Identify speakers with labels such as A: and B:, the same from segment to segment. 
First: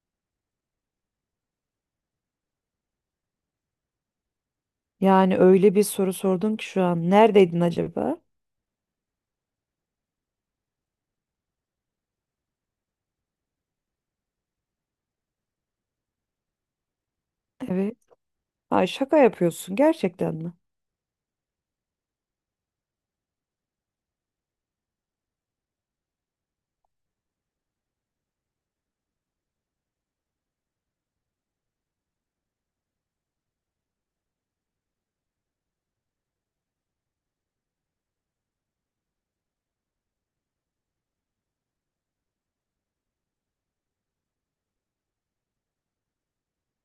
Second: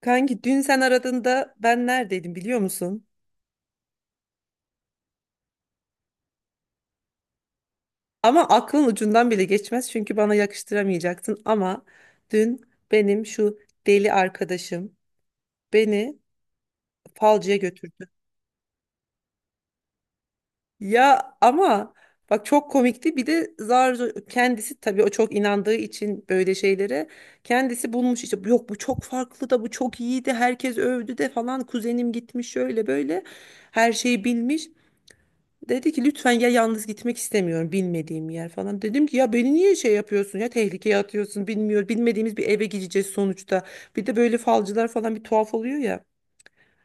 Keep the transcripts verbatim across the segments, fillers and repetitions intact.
A: Kanki dün sen aradığında ben neredeydim biliyor musun?
B: Yani öyle bir soru sordun ki şu an. Neredeydin acaba?
A: Ama aklın ucundan bile geçmez çünkü bana yakıştıramayacaksın, ama dün benim şu deli arkadaşım beni falcıya
B: Evet.
A: götürdü.
B: Ay şaka yapıyorsun gerçekten mi?
A: Ya ama bak, çok komikti. Bir de zar zor, kendisi tabii o çok inandığı için böyle şeylere, kendisi bulmuş işte, yok bu çok farklı da, bu çok iyiydi herkes övdü de falan, kuzenim gitmiş şöyle böyle, her şeyi bilmiş. Dedi ki lütfen ya, yalnız gitmek istemiyorum, bilmediğim yer falan. Dedim ki ya beni niye şey yapıyorsun ya, tehlikeye atıyorsun, bilmiyor bilmediğimiz bir eve gideceğiz sonuçta. Bir de böyle falcılar falan bir tuhaf oluyor ya.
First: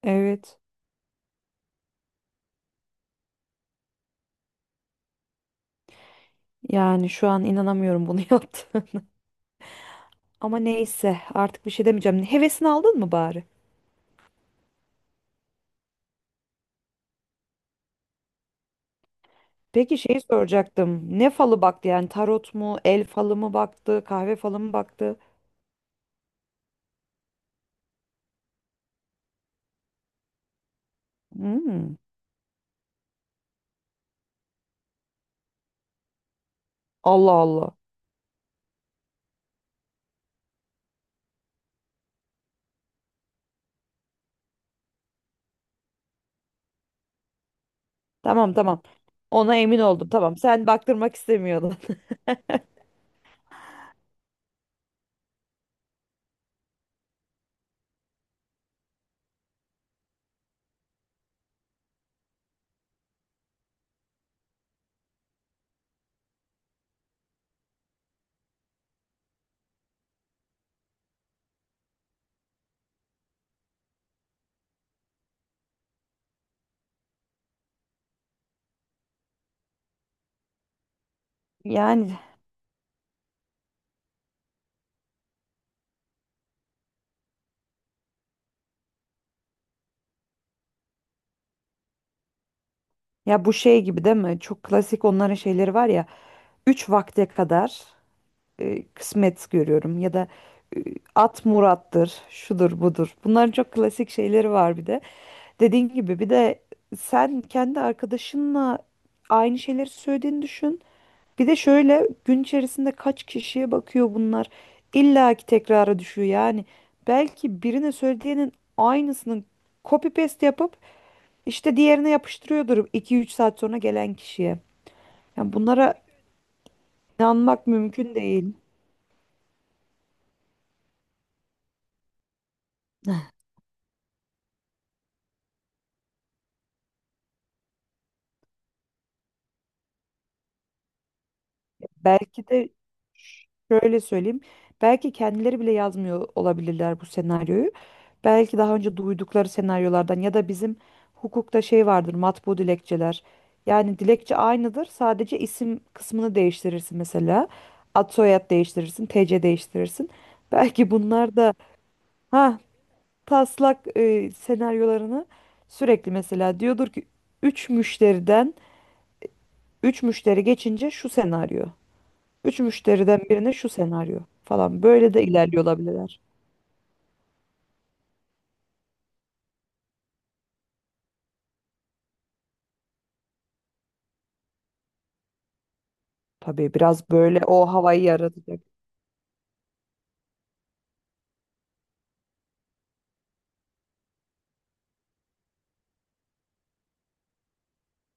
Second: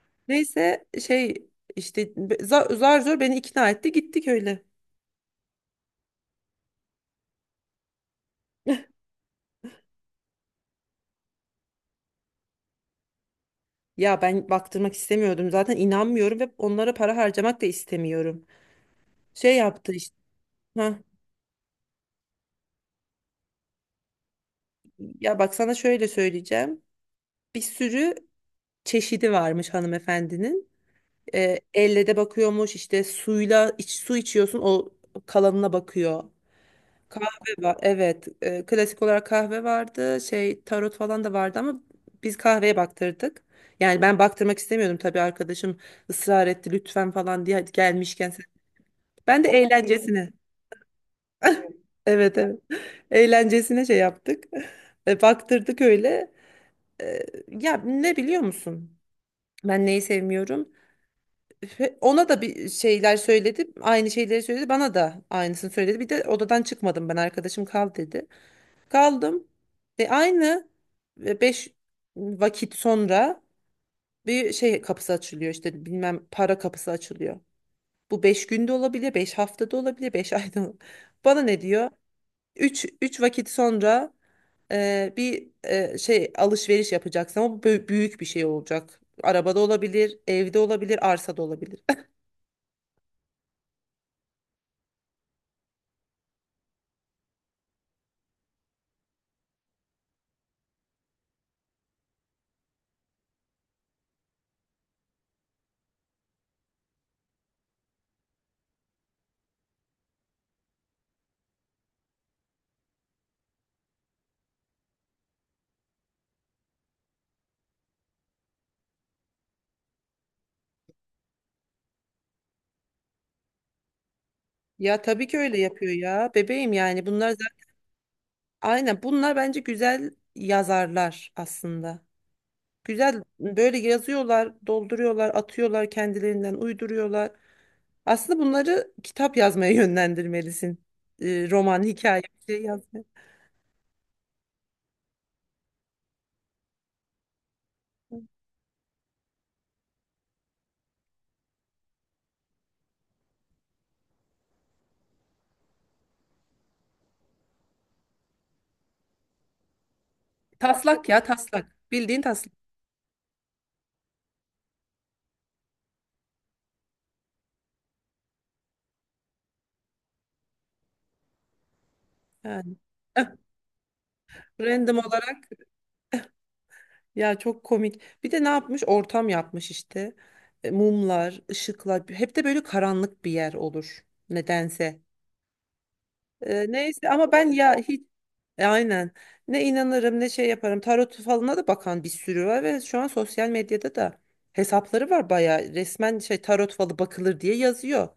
B: Evet.
A: Neyse şey, işte be- za- zar zor beni ikna etti, gittik öyle.
B: Yani şu an inanamıyorum bunu yaptı. Ama neyse artık bir şey demeyeceğim. Hevesini aldın mı bari?
A: Ya ben baktırmak istemiyordum zaten, inanmıyorum ve onlara para harcamak da istemiyorum. Şey yaptı
B: Peki
A: işte.
B: şeyi
A: Ha,
B: soracaktım. Ne falı baktı yani tarot mu, el falı mı baktı, kahve falı mı baktı?
A: ya bak, sana şöyle söyleyeceğim. Bir sürü çeşidi varmış hanımefendinin. E,
B: Hmm.
A: elle de bakıyormuş, işte suyla iç, su içiyorsun, o kalanına bakıyor.
B: Allah
A: Kahve
B: Allah.
A: var, evet. E, klasik olarak kahve vardı, şey tarot falan da vardı ama biz kahveye baktırdık. Yani ben baktırmak istemiyordum tabii, arkadaşım ısrar etti lütfen falan diye, hadi gelmişken sen.
B: Tamam tamam.
A: Ben de
B: Ona emin oldum.
A: eğlencesine
B: Tamam sen baktırmak istemiyordun.
A: evet, evet, eğlencesine şey yaptık. E, baktırdık öyle. E, ya ne biliyor musun? Ben neyi sevmiyorum? Ve ona da bir şeyler söyledi. Aynı şeyleri söyledi. Bana da aynısını söyledi. Bir de odadan çıkmadım ben. Arkadaşım kal dedi. Kaldım. E, aynı e, beş vakit sonra bir şey kapısı açılıyor, işte bilmem para kapısı açılıyor. Bu beş günde olabilir, beş haftada olabilir, beş ayda olabilir. Bana ne diyor?
B: Yani
A: Üç üç vakit sonra, ee, bir e, şey alışveriş yapacaksın ama bu bö- büyük bir şey olacak. Arabada olabilir, evde olabilir, arsada olabilir.
B: ya bu şey gibi değil mi? Çok klasik onların şeyleri var ya. Üç vakte kadar. E, kısmet görüyorum ya da e, at murattır, şudur budur. Bunların çok klasik şeyleri var bir de. Dediğin gibi bir de sen kendi arkadaşınla aynı şeyleri söylediğini düşün. Bir de şöyle gün içerisinde kaç kişiye bakıyor bunlar. İlla ki tekrara düşüyor yani. Belki birine söylediğinin aynısını copy paste yapıp işte diğerine yapıştırıyordur iki üç saat sonra gelen kişiye.
A: Ya tabii ki
B: Yani
A: öyle yapıyor
B: bunlara
A: ya bebeğim. Yani bunlar zaten,
B: inanmak mümkün değil.
A: aynen, bunlar bence güzel yazarlar aslında. Güzel böyle yazıyorlar, dolduruyorlar, atıyorlar kendilerinden, uyduruyorlar. Aslında bunları kitap yazmaya yönlendirmelisin. Ee, roman, hikaye,
B: Belki
A: bir şey
B: de
A: yazmaya.
B: şöyle söyleyeyim. Belki kendileri bile yazmıyor olabilirler bu senaryoyu. Belki daha önce duydukları senaryolardan ya da bizim hukukta şey vardır matbu dilekçeler. Yani dilekçe aynıdır. Sadece isim kısmını değiştirirsin mesela. Ad soyad değiştirirsin, T C değiştirirsin. Belki
A: Taslak ya,
B: bunlar da
A: taslak. Bildiğin taslak.
B: ha taslak e, senaryolarını sürekli mesela diyordur ki üç müşteriden üç müşteri geçince şu senaryo. Üç
A: Yani.
B: müşteriden birine şu senaryo falan.
A: Random
B: Böyle de
A: olarak,
B: ilerliyor olabilirler.
A: ya çok komik. Bir de ne yapmış? Ortam yapmış işte. E, Mumlar, ışıklar. Hep de böyle karanlık bir yer olur nedense. E,
B: Tabii
A: neyse
B: biraz
A: ama
B: böyle
A: ben
B: o
A: ya hiç
B: havayı yaratacak.
A: e, aynen ne inanırım ne şey yaparım. Tarot falına da bakan bir sürü var ve şu an sosyal medyada da hesapları var, bayağı resmen şey, tarot falı bakılır diye yazıyor.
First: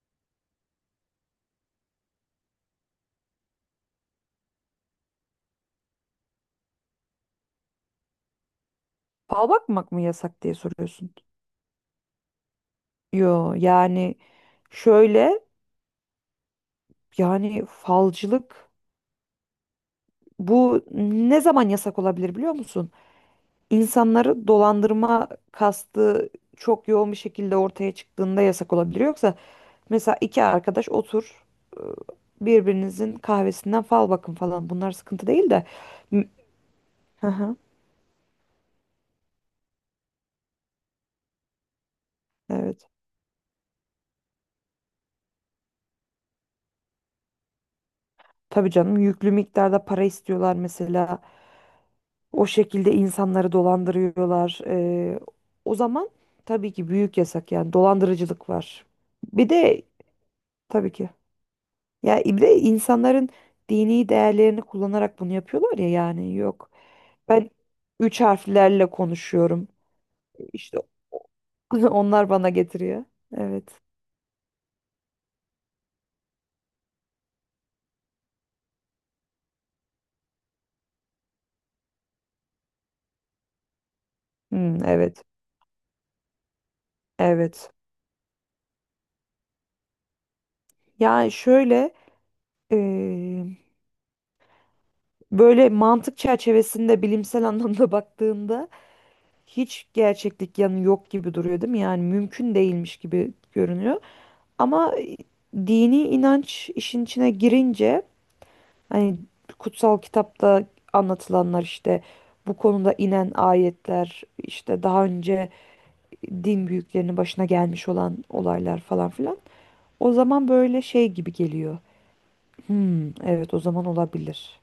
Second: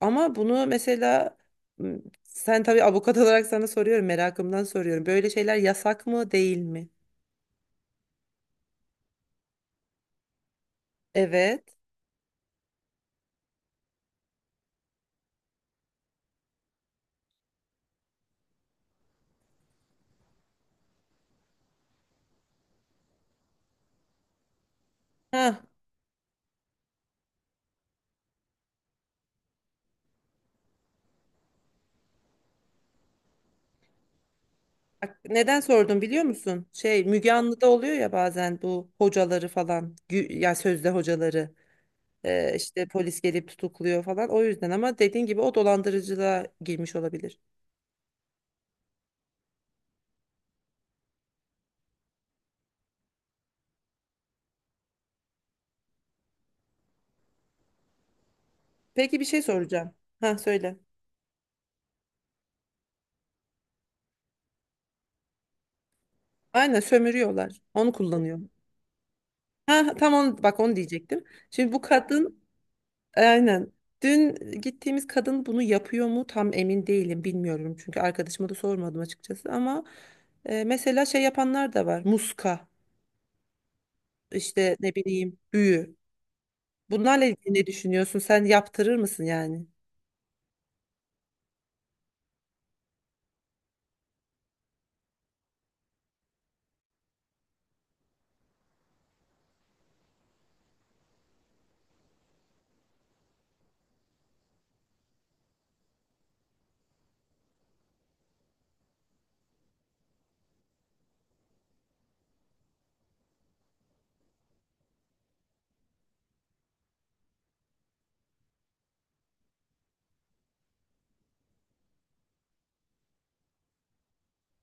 A: Ama bunu mesela, m, sen tabii avukat olarak, sana soruyorum, merakımdan soruyorum, böyle şeyler yasak mı değil mi?
B: Fal bakmak mı yasak diye soruyorsun.
A: Evet.
B: Yo yani şöyle, yani falcılık bu ne zaman yasak olabilir biliyor musun? İnsanları dolandırma
A: Ha,
B: kastı çok yoğun bir şekilde ortaya çıktığında yasak olabilir. Yoksa mesela iki arkadaş otur, ıı, birbirinizin kahvesinden fal bakın falan bunlar sıkıntı değil
A: neden
B: de.
A: sordum biliyor
B: M-
A: musun? Şey,
B: Hı
A: Müge
B: hı,
A: Anlı'da oluyor ya bazen bu hocaları falan, gü- ya sözde hocaları. Ee, işte
B: evet.
A: polis gelip tutukluyor falan. O yüzden, ama dediğin gibi o dolandırıcılığa girmiş olabilir.
B: Tabii canım yüklü miktarda para istiyorlar mesela. O şekilde insanları dolandırıyorlar. Ee, o zaman tabii ki büyük yasak yani dolandırıcılık var.
A: Peki bir şey
B: Bir de
A: soracağım. Ha, söyle.
B: tabii ki. Ya bir de insanların dini değerlerini kullanarak bunu yapıyorlar ya yani yok.
A: Aynen
B: Ben
A: sömürüyorlar. Onu
B: üç
A: kullanıyor.
B: harflerle konuşuyorum.
A: Ha, tam onu, bak, onu
B: İşte
A: diyecektim. Şimdi bu
B: onlar
A: kadın,
B: bana getiriyor. Evet.
A: aynen, dün gittiğimiz kadın bunu yapıyor mu tam emin değilim, bilmiyorum. Çünkü arkadaşıma da sormadım açıkçası, ama e, mesela şey yapanlar da var. Muska, işte
B: Hmm,
A: ne
B: evet.
A: bileyim, büyü. Bunlarla ilgili ne
B: Evet.
A: düşünüyorsun? Sen yaptırır mısın yani?
B: Yani şöyle, böyle mantık çerçevesinde bilimsel anlamda baktığında hiç gerçeklik yanı yok gibi duruyor değil mi? Yani mümkün değilmiş gibi görünüyor. Ama e, dini inanç işin içine girince hani kutsal kitapta anlatılanlar işte bu konuda inen ayetler işte daha önce din büyüklerinin başına gelmiş olan olaylar falan filan. O zaman böyle şey gibi geliyor. Hmm, evet o zaman olabilir.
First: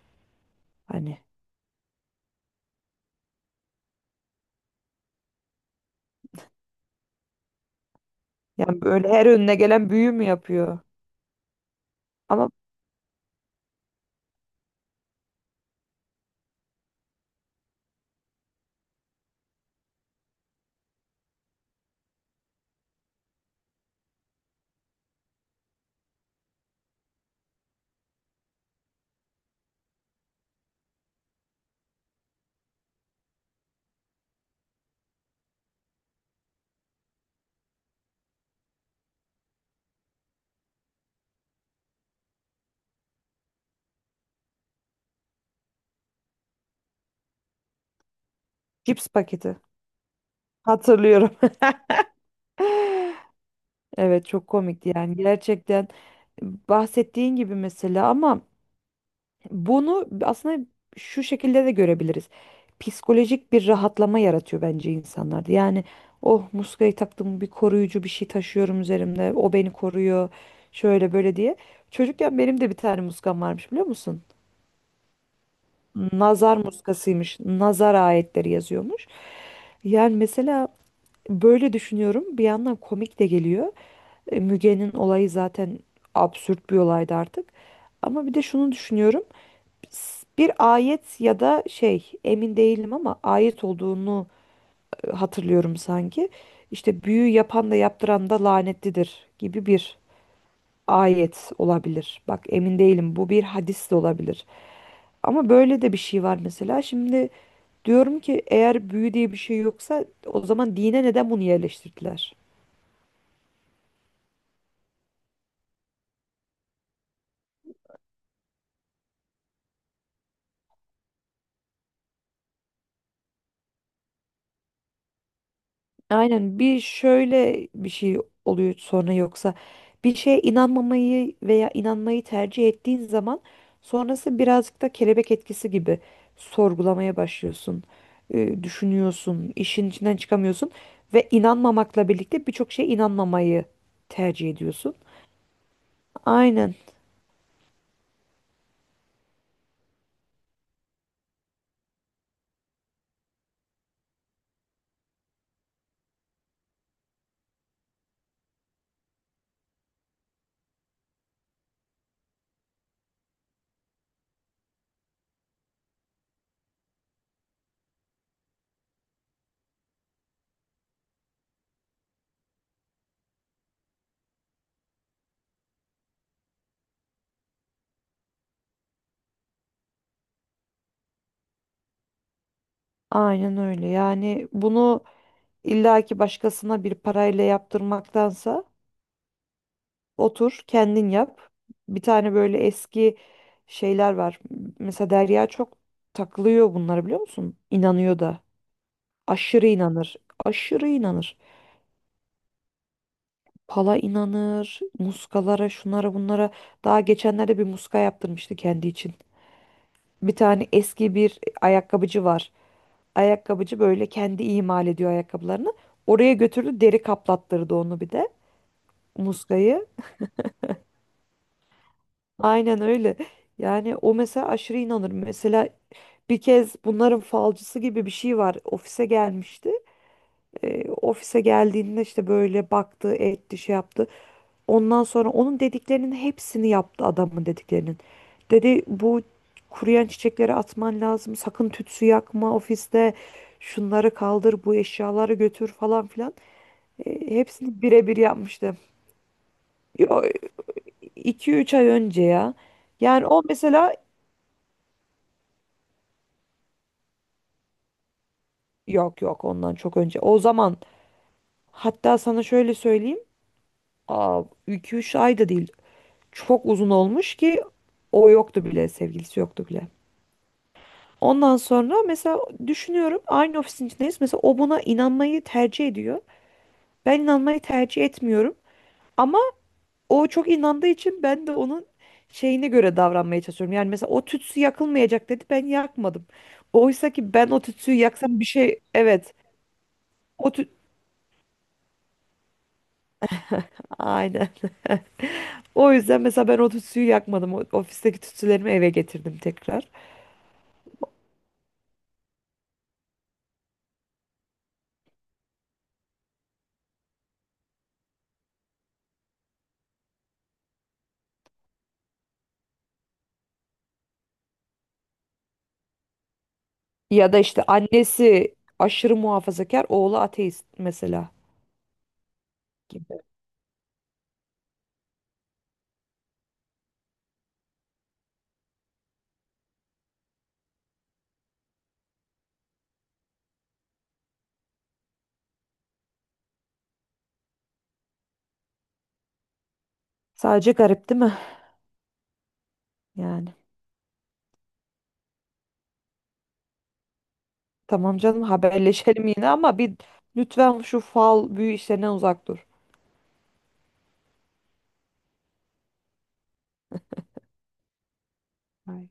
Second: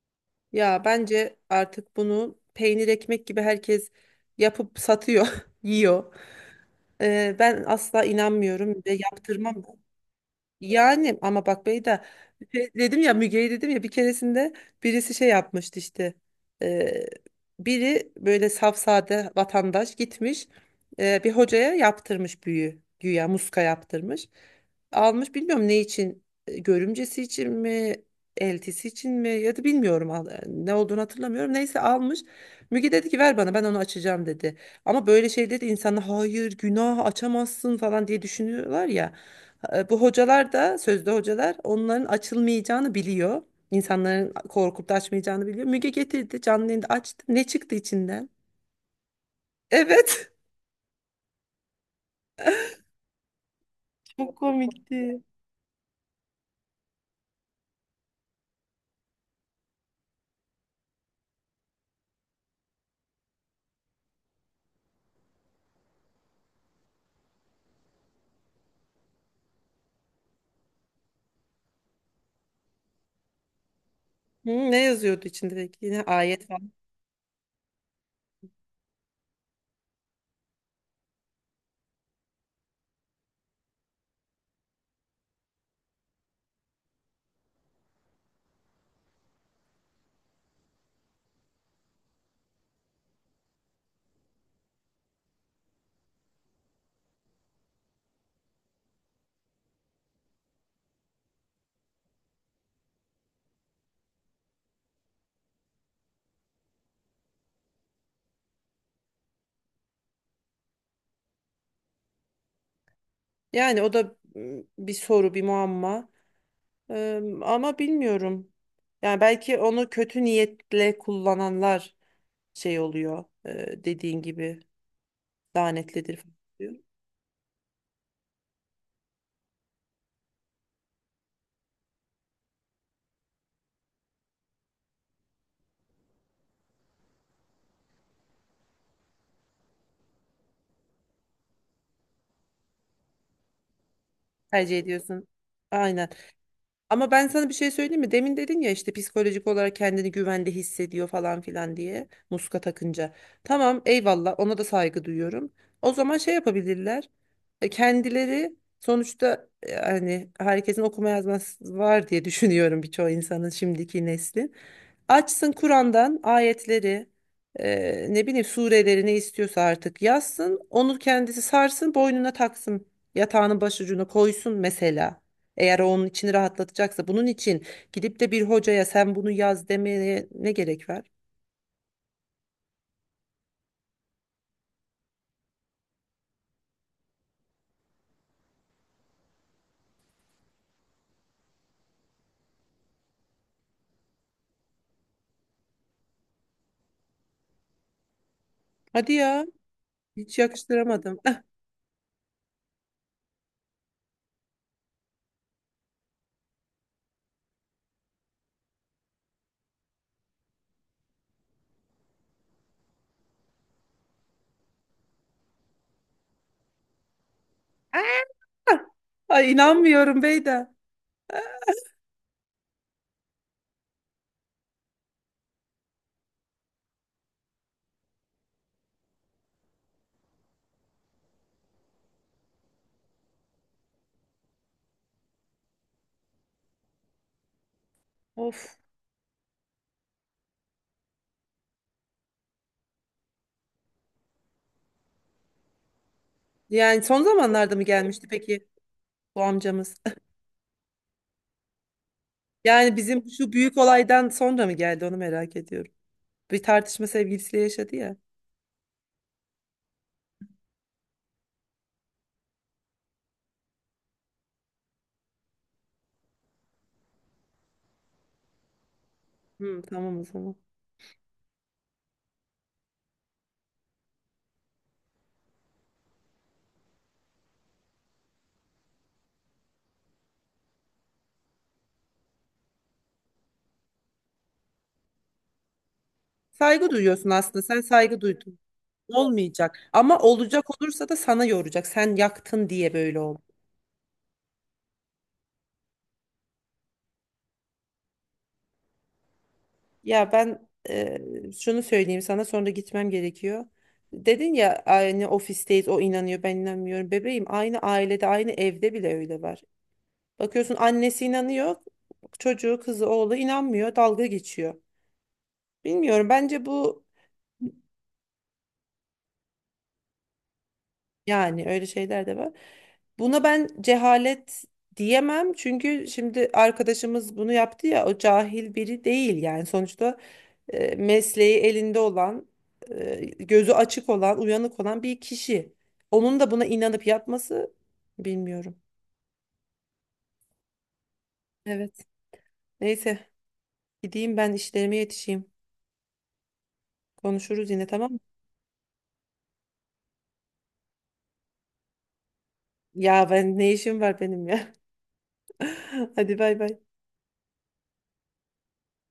A: Ya
B: Hani
A: bence artık bunu peynir ekmek gibi herkes yapıp satıyor, yiyor. Ee, ben asla inanmıyorum
B: yani
A: ve
B: böyle her önüne
A: yaptırmam da.
B: gelen büyü mü yapıyor?
A: Yani ama bak Beyda,
B: Ama
A: şey dedim ya, Müge'yi dedim ya, bir keresinde birisi şey yapmıştı işte. Ee, biri böyle safsade vatandaş gitmiş e, bir hocaya, yaptırmış büyü, güya muska yaptırmış, almış, bilmiyorum ne için, e, görümcesi için mi, eltisi için mi, ya da bilmiyorum, al- ne olduğunu hatırlamıyorum, neyse almış. Müge dedi ki ver bana, ben onu açacağım dedi. Ama böyle şey dedi, insanlar hayır günah, açamazsın falan diye düşünüyorlar ya. e, Bu hocalar da, sözde hocalar, onların açılmayacağını biliyor. İnsanların korkup da açmayacağını biliyor. Müge getirdi, canlı yayında açtı. Ne çıktı içinden?
B: cips paketi.
A: Evet.
B: Hatırlıyorum. Evet
A: Çok
B: çok komikti yani
A: komikti.
B: gerçekten bahsettiğin gibi mesela ama bunu aslında şu şekilde de görebiliriz. Psikolojik bir rahatlama yaratıyor bence insanlarda. Yani oh muskayı taktım, bir koruyucu bir şey taşıyorum üzerimde. O beni koruyor. Şöyle böyle diye. Çocukken benim de bir tane muskam varmış biliyor musun?
A: Hı, ne yazıyordu içinde peki? Yine ayet
B: Nazar
A: falan.
B: muskasıymış. Nazar ayetleri yazıyormuş. Yani mesela böyle düşünüyorum. Bir yandan komik de geliyor. E, Müge'nin olayı zaten absürt bir olaydı artık. Ama bir de şunu düşünüyorum. S- Bir ayet ya da şey emin değilim ama ayet olduğunu e, hatırlıyorum sanki. İşte büyü yapan da yaptıran da lanetlidir gibi bir ayet olabilir. Bak emin değilim bu bir hadis de olabilir. Ama böyle de bir şey var mesela. Şimdi diyorum ki eğer büyü diye bir şey yoksa o zaman dine neden bunu yerleştirdiler?
A: Yani o da, m, bir soru, bir muamma. Eee, ama bilmiyorum. Yani belki onu kötü niyetle kullananlar şey oluyor. eee, dediğin gibi lanetlidir falan
B: Aynen
A: diyor.
B: bir şöyle bir şey oluyor sonra, yoksa bir şeye inanmamayı veya inanmayı tercih ettiğin zaman sonrası birazcık da kelebek etkisi gibi sorgulamaya başlıyorsun, e, düşünüyorsun, işin içinden çıkamıyorsun ve inanmamakla birlikte birçok şeye inanmamayı tercih
A: Tercih
B: ediyorsun.
A: ediyorsun. Aynen.
B: Aynen,
A: Ama ben sana bir şey söyleyeyim mi? Demin dedin ya, işte psikolojik olarak kendini güvende hissediyor falan filan diye muska takınca. Tamam, eyvallah, ona da saygı duyuyorum. O zaman şey yapabilirler. E, Kendileri sonuçta, e, hani herkesin okuma yazması var diye düşünüyorum, birçok insanın, şimdiki neslin. Açsın Kur'an'dan ayetleri, e, ne bileyim, sureleri, ne istiyorsa artık yazsın. Onu kendisi sarsın, boynuna taksın. Yatağının başucuna koysun mesela. Eğer o onun içini rahatlatacaksa, bunun için gidip de bir hocaya sen bunu yaz demeye ne gerek var?
B: aynen öyle. Yani bunu illaki başkasına bir parayla yaptırmaktansa otur, kendin yap. Bir tane böyle eski şeyler var. Mesela Derya çok takılıyor bunlara biliyor musun? İnanıyor da.
A: Hadi ya,
B: Aşırı inanır.
A: hiç
B: Aşırı
A: yakıştıramadım.
B: inanır. Pala inanır, muskalara, şunlara, bunlara. Daha geçenlerde bir muska yaptırmıştı kendi için. Bir tane eski bir ayakkabıcı var. Ayakkabıcı böyle kendi imal ediyor ayakkabılarını. Oraya götürdü, deri kaplattırdı onu bir de
A: Ay,
B: muskayı.
A: inanmıyorum Beyda.
B: Aynen öyle. Yani o mesela aşırı inanır. Mesela bir kez bunların falcısı gibi bir şey var. Ofise gelmişti. Ee, ofise geldiğinde işte böyle baktı, etti, şey yaptı. Ondan sonra onun dediklerinin hepsini yaptı, adamın dediklerinin.
A: Of.
B: Dedi bu kuruyan çiçekleri atman lazım. Sakın tütsü yakma ofiste. Şunları kaldır, bu eşyaları götür falan filan.
A: Yani son
B: Ee,
A: zamanlarda mı
B: hepsini birebir
A: gelmişti peki
B: yapmıştı.
A: bu amcamız?
B: Yo, iki üç ay önce ya.
A: Yani bizim
B: Yani o
A: şu büyük
B: mesela
A: olaydan sonra mı geldi, onu merak ediyorum. Bir tartışma sevgilisiyle yaşadı ya.
B: yok yok ondan çok önce. O zaman hatta sana şöyle söyleyeyim. Aa, iki üç ay da değil. Çok uzun olmuş ki o yoktu bile, sevgilisi yoktu
A: Hı,
B: bile.
A: tamam o zaman.
B: Ondan sonra mesela düşünüyorum aynı ofisin içindeyiz. Mesela o buna inanmayı tercih ediyor. Ben inanmayı tercih etmiyorum. Ama o çok inandığı için ben de onun şeyine göre davranmaya çalışıyorum. Yani mesela o tütsü yakılmayacak dedi, ben yakmadım.
A: Saygı
B: Oysa
A: duyuyorsun
B: ki ben o
A: aslında. Sen
B: tütsüyü
A: saygı
B: yaksam bir
A: duydun.
B: şey, evet.
A: Olmayacak. Ama
B: O
A: olacak
B: tüt...
A: olursa da sana yoracak. Sen yaktın diye böyle oldu.
B: Aynen. O yüzden mesela ben o tütsüyü yakmadım. O- Ofisteki tütsülerimi eve getirdim tekrar.
A: Ya ben, e, şunu söyleyeyim sana, sonra gitmem gerekiyor. Dedin ya, aynı ofisteyiz, o inanıyor ben inanmıyorum. Bebeğim, aynı ailede, aynı evde bile öyle var. Bakıyorsun annesi inanıyor, çocuğu, kızı, oğlu inanmıyor, dalga geçiyor. Bilmiyorum, bence bu,
B: Ya da işte annesi aşırı muhafazakar, oğlu ateist mesela
A: yani öyle şeyler de var.
B: gibi.
A: Buna ben cehalet diyemem, çünkü şimdi arkadaşımız bunu yaptı ya, o cahil biri değil yani sonuçta. E, mesleği elinde olan, e, gözü açık olan, uyanık olan bir kişi. Onun da buna inanıp yapması, bilmiyorum.
B: Sadece garip değil mi?
A: Evet. Neyse,
B: Yani.
A: gideyim ben, işlerime yetişeyim. Konuşuruz yine, tamam mı?
B: Tamam canım, haberleşelim yine ama bir, lütfen şu fal büyü işlerinden uzak dur.
A: Ya ben ne işim var benim ya. Hadi, bay bay.
B: Ay.